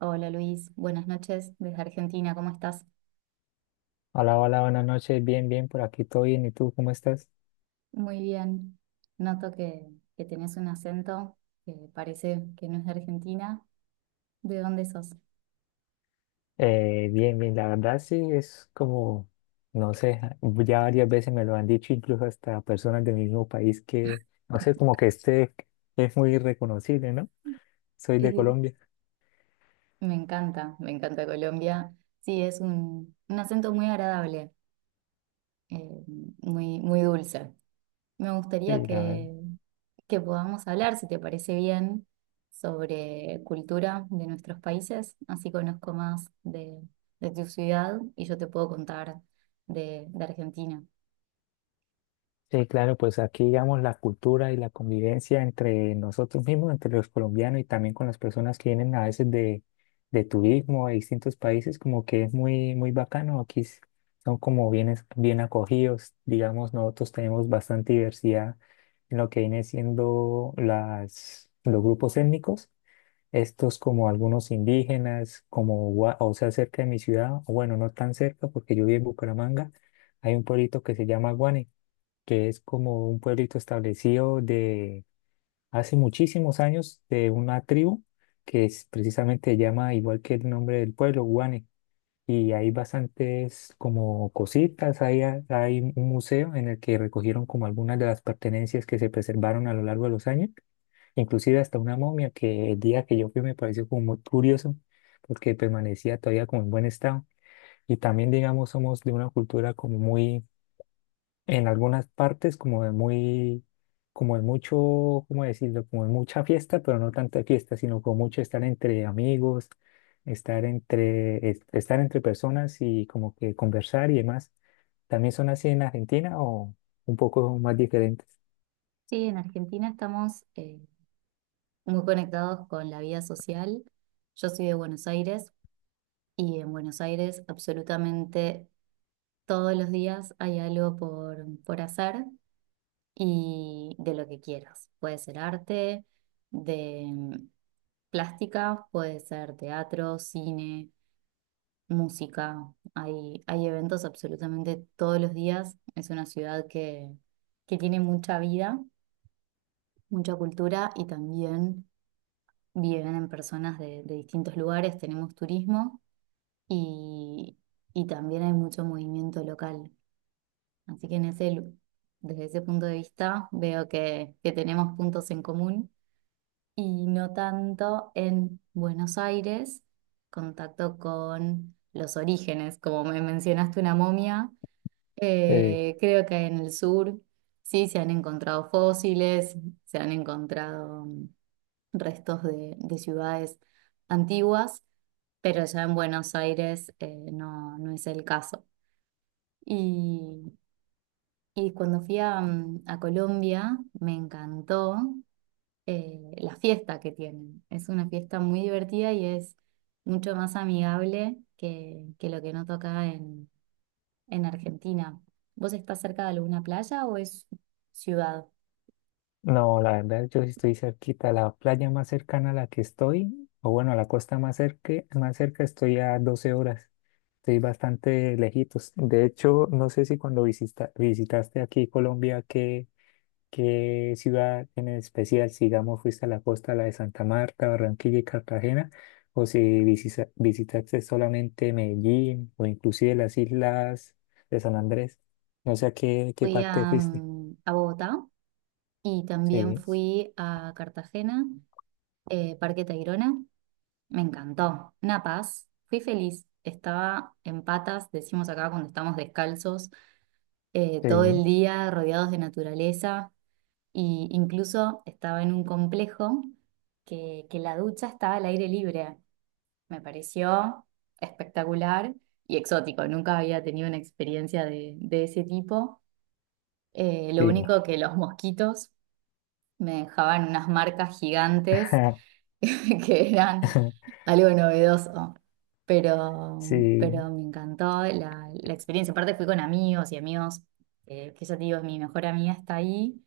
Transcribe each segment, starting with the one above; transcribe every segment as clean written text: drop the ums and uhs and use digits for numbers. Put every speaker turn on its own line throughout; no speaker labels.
Hola Luis, buenas noches desde Argentina, ¿cómo estás?
Hola, hola, buenas noches. Bien, bien, por aquí todo bien. ¿Y tú cómo estás?
Muy bien. Noto que tenés un acento que parece que no es de Argentina. ¿De dónde sos?
Bien, bien, la verdad sí es como, no sé, ya varias veces me lo han dicho, incluso hasta personas del mismo país que, no sé, como que este es muy reconocible, ¿no? Soy de
Eh,
Colombia.
me encanta Colombia. Sí, es un acento muy agradable, eh, muy, muy dulce. Me gustaría
Sí, la verdad.
que podamos hablar, si te parece bien, sobre cultura de nuestros países. Así conozco más de tu ciudad y yo te puedo contar de Argentina.
Sí, claro, pues aquí digamos la cultura y la convivencia entre nosotros mismos, entre los colombianos y también con las personas que vienen a veces de turismo de distintos países, como que es muy, muy bacano. Aquí son como bien, bien acogidos, digamos, nosotros tenemos bastante diversidad en lo que viene siendo las, los grupos étnicos, estos como algunos indígenas, como, o sea, cerca de mi ciudad, o bueno, no tan cerca porque yo vivo en Bucaramanga, hay un pueblito que se llama Guane que es como un pueblito establecido de hace muchísimos años de una tribu que es, precisamente se llama igual que el nombre del pueblo, Guane. Y hay bastantes como cositas, hay, hay un museo en el que recogieron como algunas de las pertenencias que se preservaron a lo largo de los años, inclusive hasta una momia que el día que yo fui me pareció como muy curioso porque permanecía todavía como en buen estado. Y también, digamos, somos de una cultura como muy en algunas partes como de muy, como de mucho, ¿cómo decirlo? Como de mucha fiesta, pero no tanta fiesta, sino como mucho estar entre amigos, estar entre personas y como que conversar y demás. ¿También son así en Argentina o un poco más diferentes?
Sí, en Argentina estamos muy conectados con la vida social. Yo soy de Buenos Aires y en Buenos Aires absolutamente todos los días hay algo por hacer y de lo que quieras. Puede ser arte, de plástica, puede ser teatro, cine, música. Hay eventos absolutamente todos los días. Es una ciudad que tiene mucha vida, mucha cultura y también viven en personas de distintos lugares, tenemos turismo y, y también hay mucho movimiento local. Así que en desde ese punto de vista veo que tenemos puntos en común y no tanto en Buenos Aires, contacto con los orígenes, como me mencionaste una momia,
Eh,
creo que en el sur sí se han encontrado fósiles, se han encontrado restos de ciudades antiguas, pero ya en Buenos Aires no, no es el caso. Y, y cuando fui a, a Colombia me encantó la fiesta que tienen. Es una fiesta muy divertida y es mucho más amigable que lo que noto acá en Argentina. ¿Vos estás cerca de alguna playa o es ciudad?
No, la verdad, yo sí estoy cerquita. La playa más cercana a la que estoy, o bueno, a la costa más cerca estoy a 12 horas. Estoy bastante lejitos. De hecho, no sé si cuando visitaste aquí Colombia, qué ciudad en especial, si digamos fuiste a la costa, la de Santa Marta, Barranquilla y Cartagena, o si visitaste solamente Medellín o inclusive las islas de San Andrés. No sé a qué
Fui
parte
a,
fuiste.
a Bogotá y también
Sí,
fui a Cartagena Parque Tayrona, me encantó. Una paz, fui feliz. Estaba en patas, decimos acá cuando estamos descalzos, todo el
sí,
día rodeados de naturaleza. Y incluso estaba en un complejo que la ducha estaba al aire libre. Me pareció espectacular y exótico. Nunca había tenido una experiencia de ese tipo. Lo
sí.
único que los mosquitos me dejaban unas marcas gigantes que eran algo novedoso,
Sí,
pero me encantó la experiencia. Aparte fui con amigos y amigos, que ya te digo, es mi mejor amiga está ahí,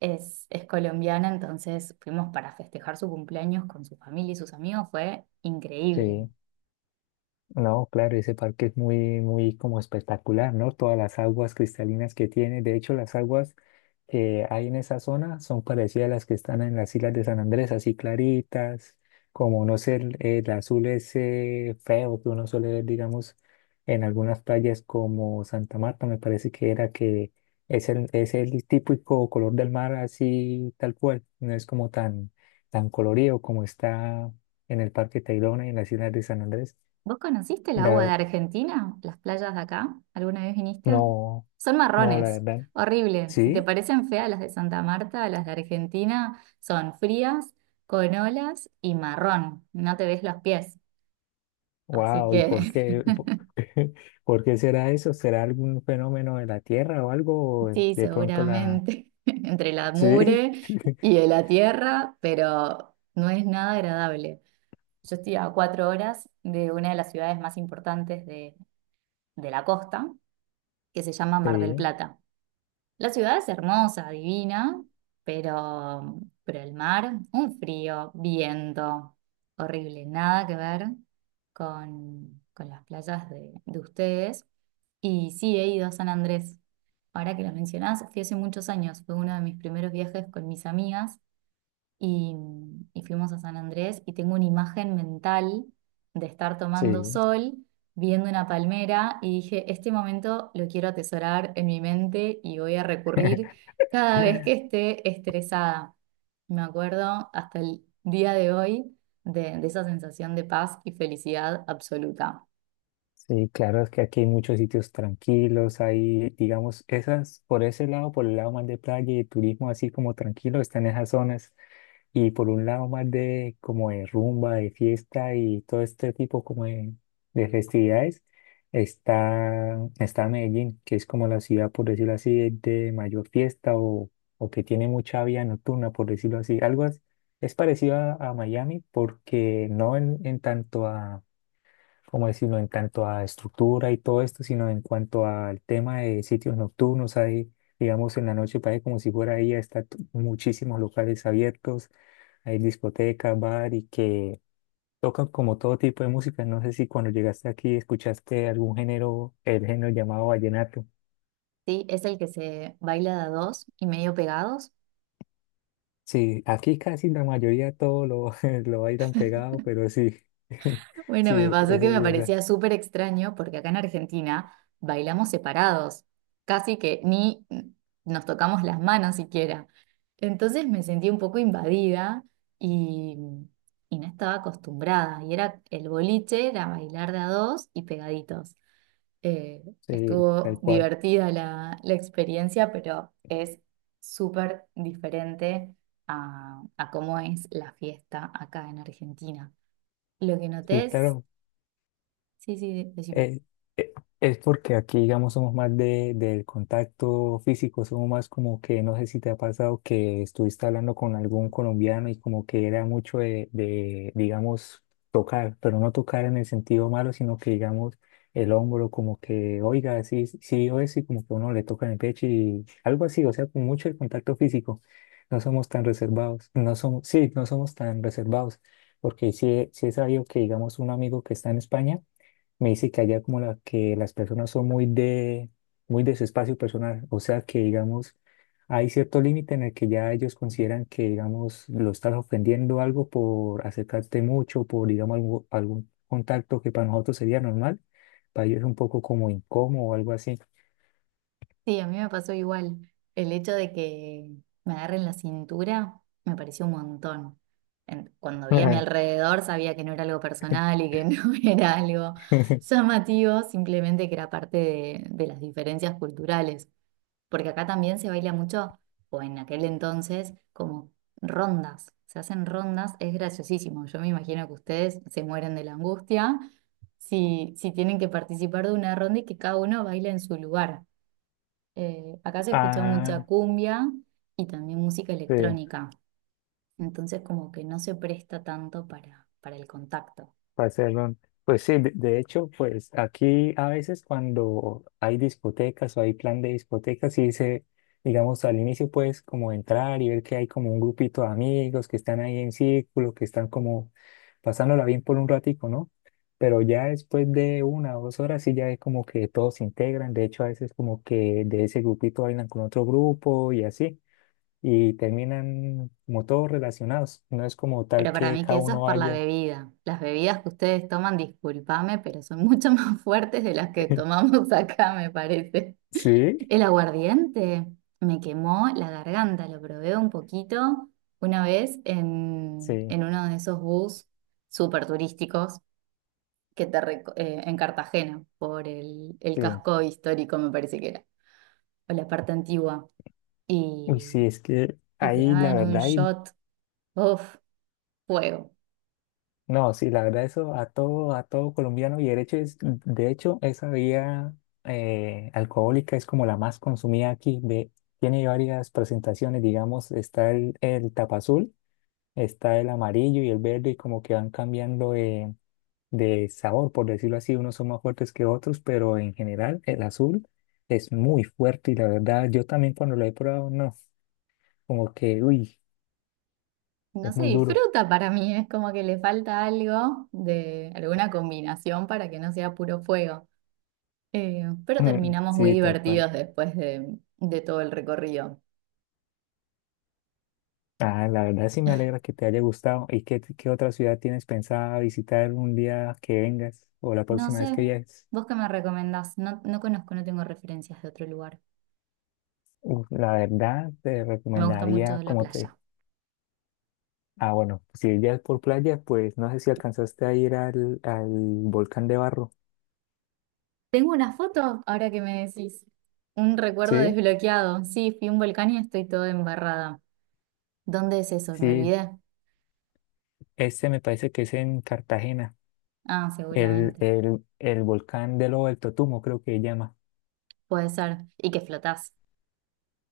es colombiana, entonces fuimos para festejar su cumpleaños con su familia y sus amigos, fue increíble.
sí. No, claro, ese parque es muy, muy como espectacular, ¿no? Todas las aguas cristalinas que tiene. De hecho, las aguas que hay en esa zona son parecidas a las que están en las islas de San Andrés, así claritas, como no sé, el azul ese feo que uno suele ver, digamos, en algunas playas como Santa Marta, me parece que era que es el típico color del mar así tal cual, no es como tan, tan colorido como está en el Parque Tayrona y en las islas de San Andrés.
¿Vos conociste el agua de
La
Argentina? ¿Las playas de acá? ¿Alguna vez viniste?
No,
Son
no, la
marrones,
verdad.
horrible. Si te
Sí,
parecen feas las de Santa Marta, las de Argentina son frías, con olas y marrón. No te ves los pies. Así
wow, ¿y por
que
qué? ¿Por por qué será eso? ¿Será algún fenómeno de la Tierra o algo? ¿O
sí,
de pronto la?
seguramente entre la
Sí,
mugre y de la tierra, pero no es nada agradable. Yo estoy a 4 horas de una de las ciudades más importantes de la costa, que se llama Mar del
sí,
Plata. La ciudad es hermosa, divina, pero, pero el mar, un frío, viento, horrible, nada que ver con las playas de ustedes. Y sí, he ido a San Andrés. Ahora que lo mencionás, fui hace muchos años, fue uno de mis primeros viajes con mis amigas y, y fuimos a San Andrés y tengo una imagen mental de estar tomando
sí.
sol, viendo una palmera y dije, este momento lo quiero atesorar en mi mente y voy a recurrir cada vez que esté estresada. Me acuerdo hasta el día de hoy de esa sensación de paz y felicidad absoluta.
Sí, claro, es que aquí hay muchos sitios tranquilos, hay, digamos, esas, por ese lado, por el lado más de playa y de turismo, así como tranquilo, están esas zonas. Y por un lado más de como de rumba, de fiesta y todo este tipo como de festividades, está Medellín, que es como la ciudad, por decirlo así, de mayor fiesta o que tiene mucha vida nocturna, por decirlo así. Algo es parecido a, Miami porque no en tanto a, ¿cómo decirlo?, en tanto a estructura y todo esto, sino en cuanto al tema de sitios nocturnos, hay, digamos, en la noche parece como si fuera ahí, está muchísimos locales abiertos hay discoteca, bar y que tocan como todo tipo de música. No sé si cuando llegaste aquí escuchaste algún género, el género llamado vallenato.
Sí, es el que se baila de a dos y medio pegados.
Sí, aquí casi la mayoría todo lo, lo bailan pegado, pero sí,
Bueno, me
sí,
pasó
eso
que
es
me
verdad,
parecía súper extraño porque acá en Argentina bailamos separados, casi que ni nos tocamos las manos siquiera. Entonces me sentí un poco invadida y, y no estaba acostumbrada. Y era el boliche, era bailar de a dos y pegaditos. Eh,
sí,
estuvo
tal cual.
divertida la experiencia, pero es súper diferente a cómo es la fiesta acá en Argentina. Lo que noté
Sí,
es
claro,
sí, sí, decime.
Eh, eh, es porque aquí, digamos, somos más de, del contacto físico, somos más como que, no sé si te ha pasado que estuviste hablando con algún colombiano y como que era mucho de, digamos, tocar, pero no tocar en el sentido malo, sino que, digamos, el hombro como que, oiga, sí, sí, o y como que uno le toca en el pecho y algo así, o sea, con mucho el contacto físico. No somos tan reservados, no somos, sí, no somos tan reservados, porque sí, sí es sabido que, digamos, un amigo que está en España, me dice que allá como la, que las personas son muy de su espacio personal, o sea que digamos, hay cierto límite en el que ya ellos consideran que digamos lo estás ofendiendo algo por acercarte mucho, por digamos algún contacto que para nosotros sería normal, para ellos es un poco como incómodo o algo así.
Sí, a mí me pasó igual. El hecho de que me agarren la cintura me pareció un montón. En- Cuando vi a mi
Ajá.
alrededor sabía que no era algo personal y que no era algo llamativo, simplemente que era parte de las diferencias culturales. Porque acá también se baila mucho, o en aquel entonces, como rondas. Se hacen rondas, es graciosísimo. Yo me imagino que ustedes se mueren de la angustia si tienen que participar de una ronda y que cada uno baila en su lugar. Acá se escucha mucha
Ah,
cumbia y también música
sí.
electrónica, entonces como que no se presta tanto para el contacto.
Para hacerlo, pues sí, de hecho, pues aquí a veces cuando hay discotecas o hay plan de discotecas, sí se, digamos, al inicio puedes como entrar y ver que hay como un grupito de amigos que están ahí en círculo, que están como pasándola bien por un ratico, ¿no? Pero ya después de 1 o 2 horas sí ya es como que todos se integran, de hecho a veces como que de ese grupito bailan con otro grupo y así, y terminan como todos relacionados, no es como
Pero
tal
para
que
mí que
cada
eso es
uno
por la
vaya.
bebida. Las bebidas que ustedes toman, discúlpame, pero son mucho más fuertes de las que tomamos acá, me parece.
Sí,
El aguardiente me quemó la garganta, lo probé un poquito una vez
sí,
en uno de esos bus súper turísticos en Cartagena, por el
sí.
casco histórico, me parece que era, o la parte antigua, y,
Uy, sí, es que
y te
ahí la
daban un
verdad,
shot, uff, fuego.
no, sí, la verdad eso a todo colombiano y derecho es, de hecho, esa bebida alcohólica es como la más consumida aquí, de, tiene varias presentaciones, digamos, está el tapa azul, está el amarillo y el verde y como que van cambiando de sabor, por decirlo así, unos son más fuertes que otros, pero en general el azul es muy fuerte y la verdad, yo también cuando lo he probado, no, como que, uy,
No
es
se
muy duro.
disfruta para mí, es como que le falta algo de alguna combinación para que no sea puro fuego. Pero terminamos muy
Sí, tal cual.
divertidos después de todo el recorrido.
Ah, la verdad sí me alegra que te haya gustado. ¿Y qué, qué otra ciudad tienes pensada visitar un día que vengas o la
No
próxima vez
sé,
que viajes?
vos qué me recomendás, no, no conozco, no tengo referencias de otro lugar.
Uf, la verdad te
Me gusta
recomendaría,
mucho la
como te...
playa.
Ah, bueno, si ya es por playa, pues no sé si alcanzaste a ir al volcán de Barro.
Tengo una foto, ahora que me decís. Un recuerdo
Sí,
desbloqueado. Sí, fui a un volcán y estoy toda embarrada. ¿Dónde es eso? Me
sí,
olvidé.
este me parece que es en Cartagena,
Ah,
el,
seguramente.
el, el volcán de Lobo del Totumo, creo que se llama.
Puede ser. Y que flotás,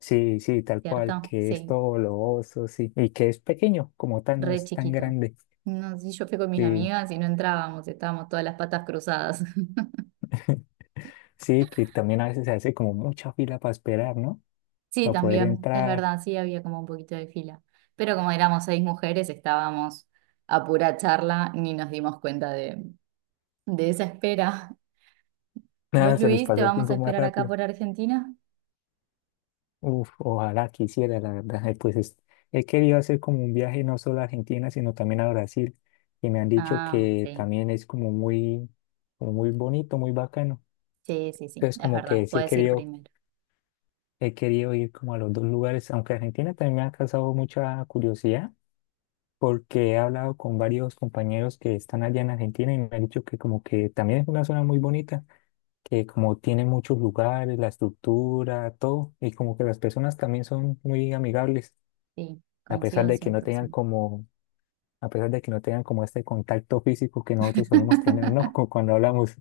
Sí, sí, tal cual,
¿cierto?
que es
Sí,
todo globoso, sí, y que es pequeño, como tal, no
re
es tan
chiquito.
grande.
No, sí, yo fui con mis
Sí,
amigas y no entrábamos, estábamos todas las patas cruzadas.
sí, que también a veces se hace como mucha fila para esperar, ¿no?
Sí,
Para poder
también, es
entrar.
verdad, sí había como un poquito de fila. Pero como éramos 6 mujeres, estábamos a pura charla, ni nos dimos cuenta de esa espera.
Nada,
¿Vos,
se les
Luis, te
pasa el
vamos a
tiempo más
esperar acá
rápido.
por Argentina?
Uf, ojalá quisiera, la verdad. Pues he querido hacer como un viaje no solo a Argentina, sino también a Brasil, y me han dicho
Ah,
que
sí,
también es como muy, bonito, muy bacano.
sí, sí, sí,
Entonces,
es
como que
verdad,
sí he
puedes ir
querido,
primero.
he querido ir como a los dos lugares, aunque Argentina también me ha causado mucha curiosidad porque he hablado con varios compañeros que están allá en Argentina y me han dicho que como que también es una zona muy bonita, que como tiene muchos lugares, la estructura, todo, y como que las personas también son muy amigables,
Sí,
a pesar
coincido
de que
cien
no
por
tengan
ciento.
como, a pesar de que no tengan como este contacto físico que nosotros solemos tener, ¿no? Cuando hablamos.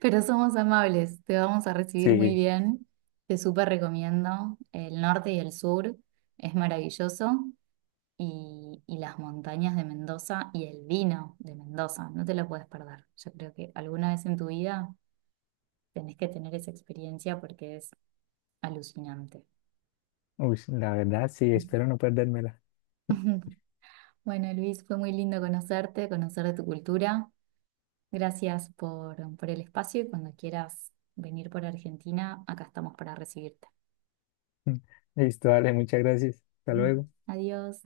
Pero somos amables, te vamos a recibir muy
Sí,
bien. Te súper recomiendo el norte y el sur, es maravilloso. Y las montañas de Mendoza y el vino de Mendoza, no te lo puedes perder. Yo creo que alguna vez en tu vida tenés que tener esa experiencia porque es alucinante.
uy, la verdad, sí, espero no perdérmela.
Bueno, Luis, fue muy lindo conocerte, conocer de tu cultura. Gracias por el espacio y cuando quieras venir por Argentina, acá estamos para recibirte.
Listo, dale, muchas gracias. Hasta
Ujú.
luego.
Adiós.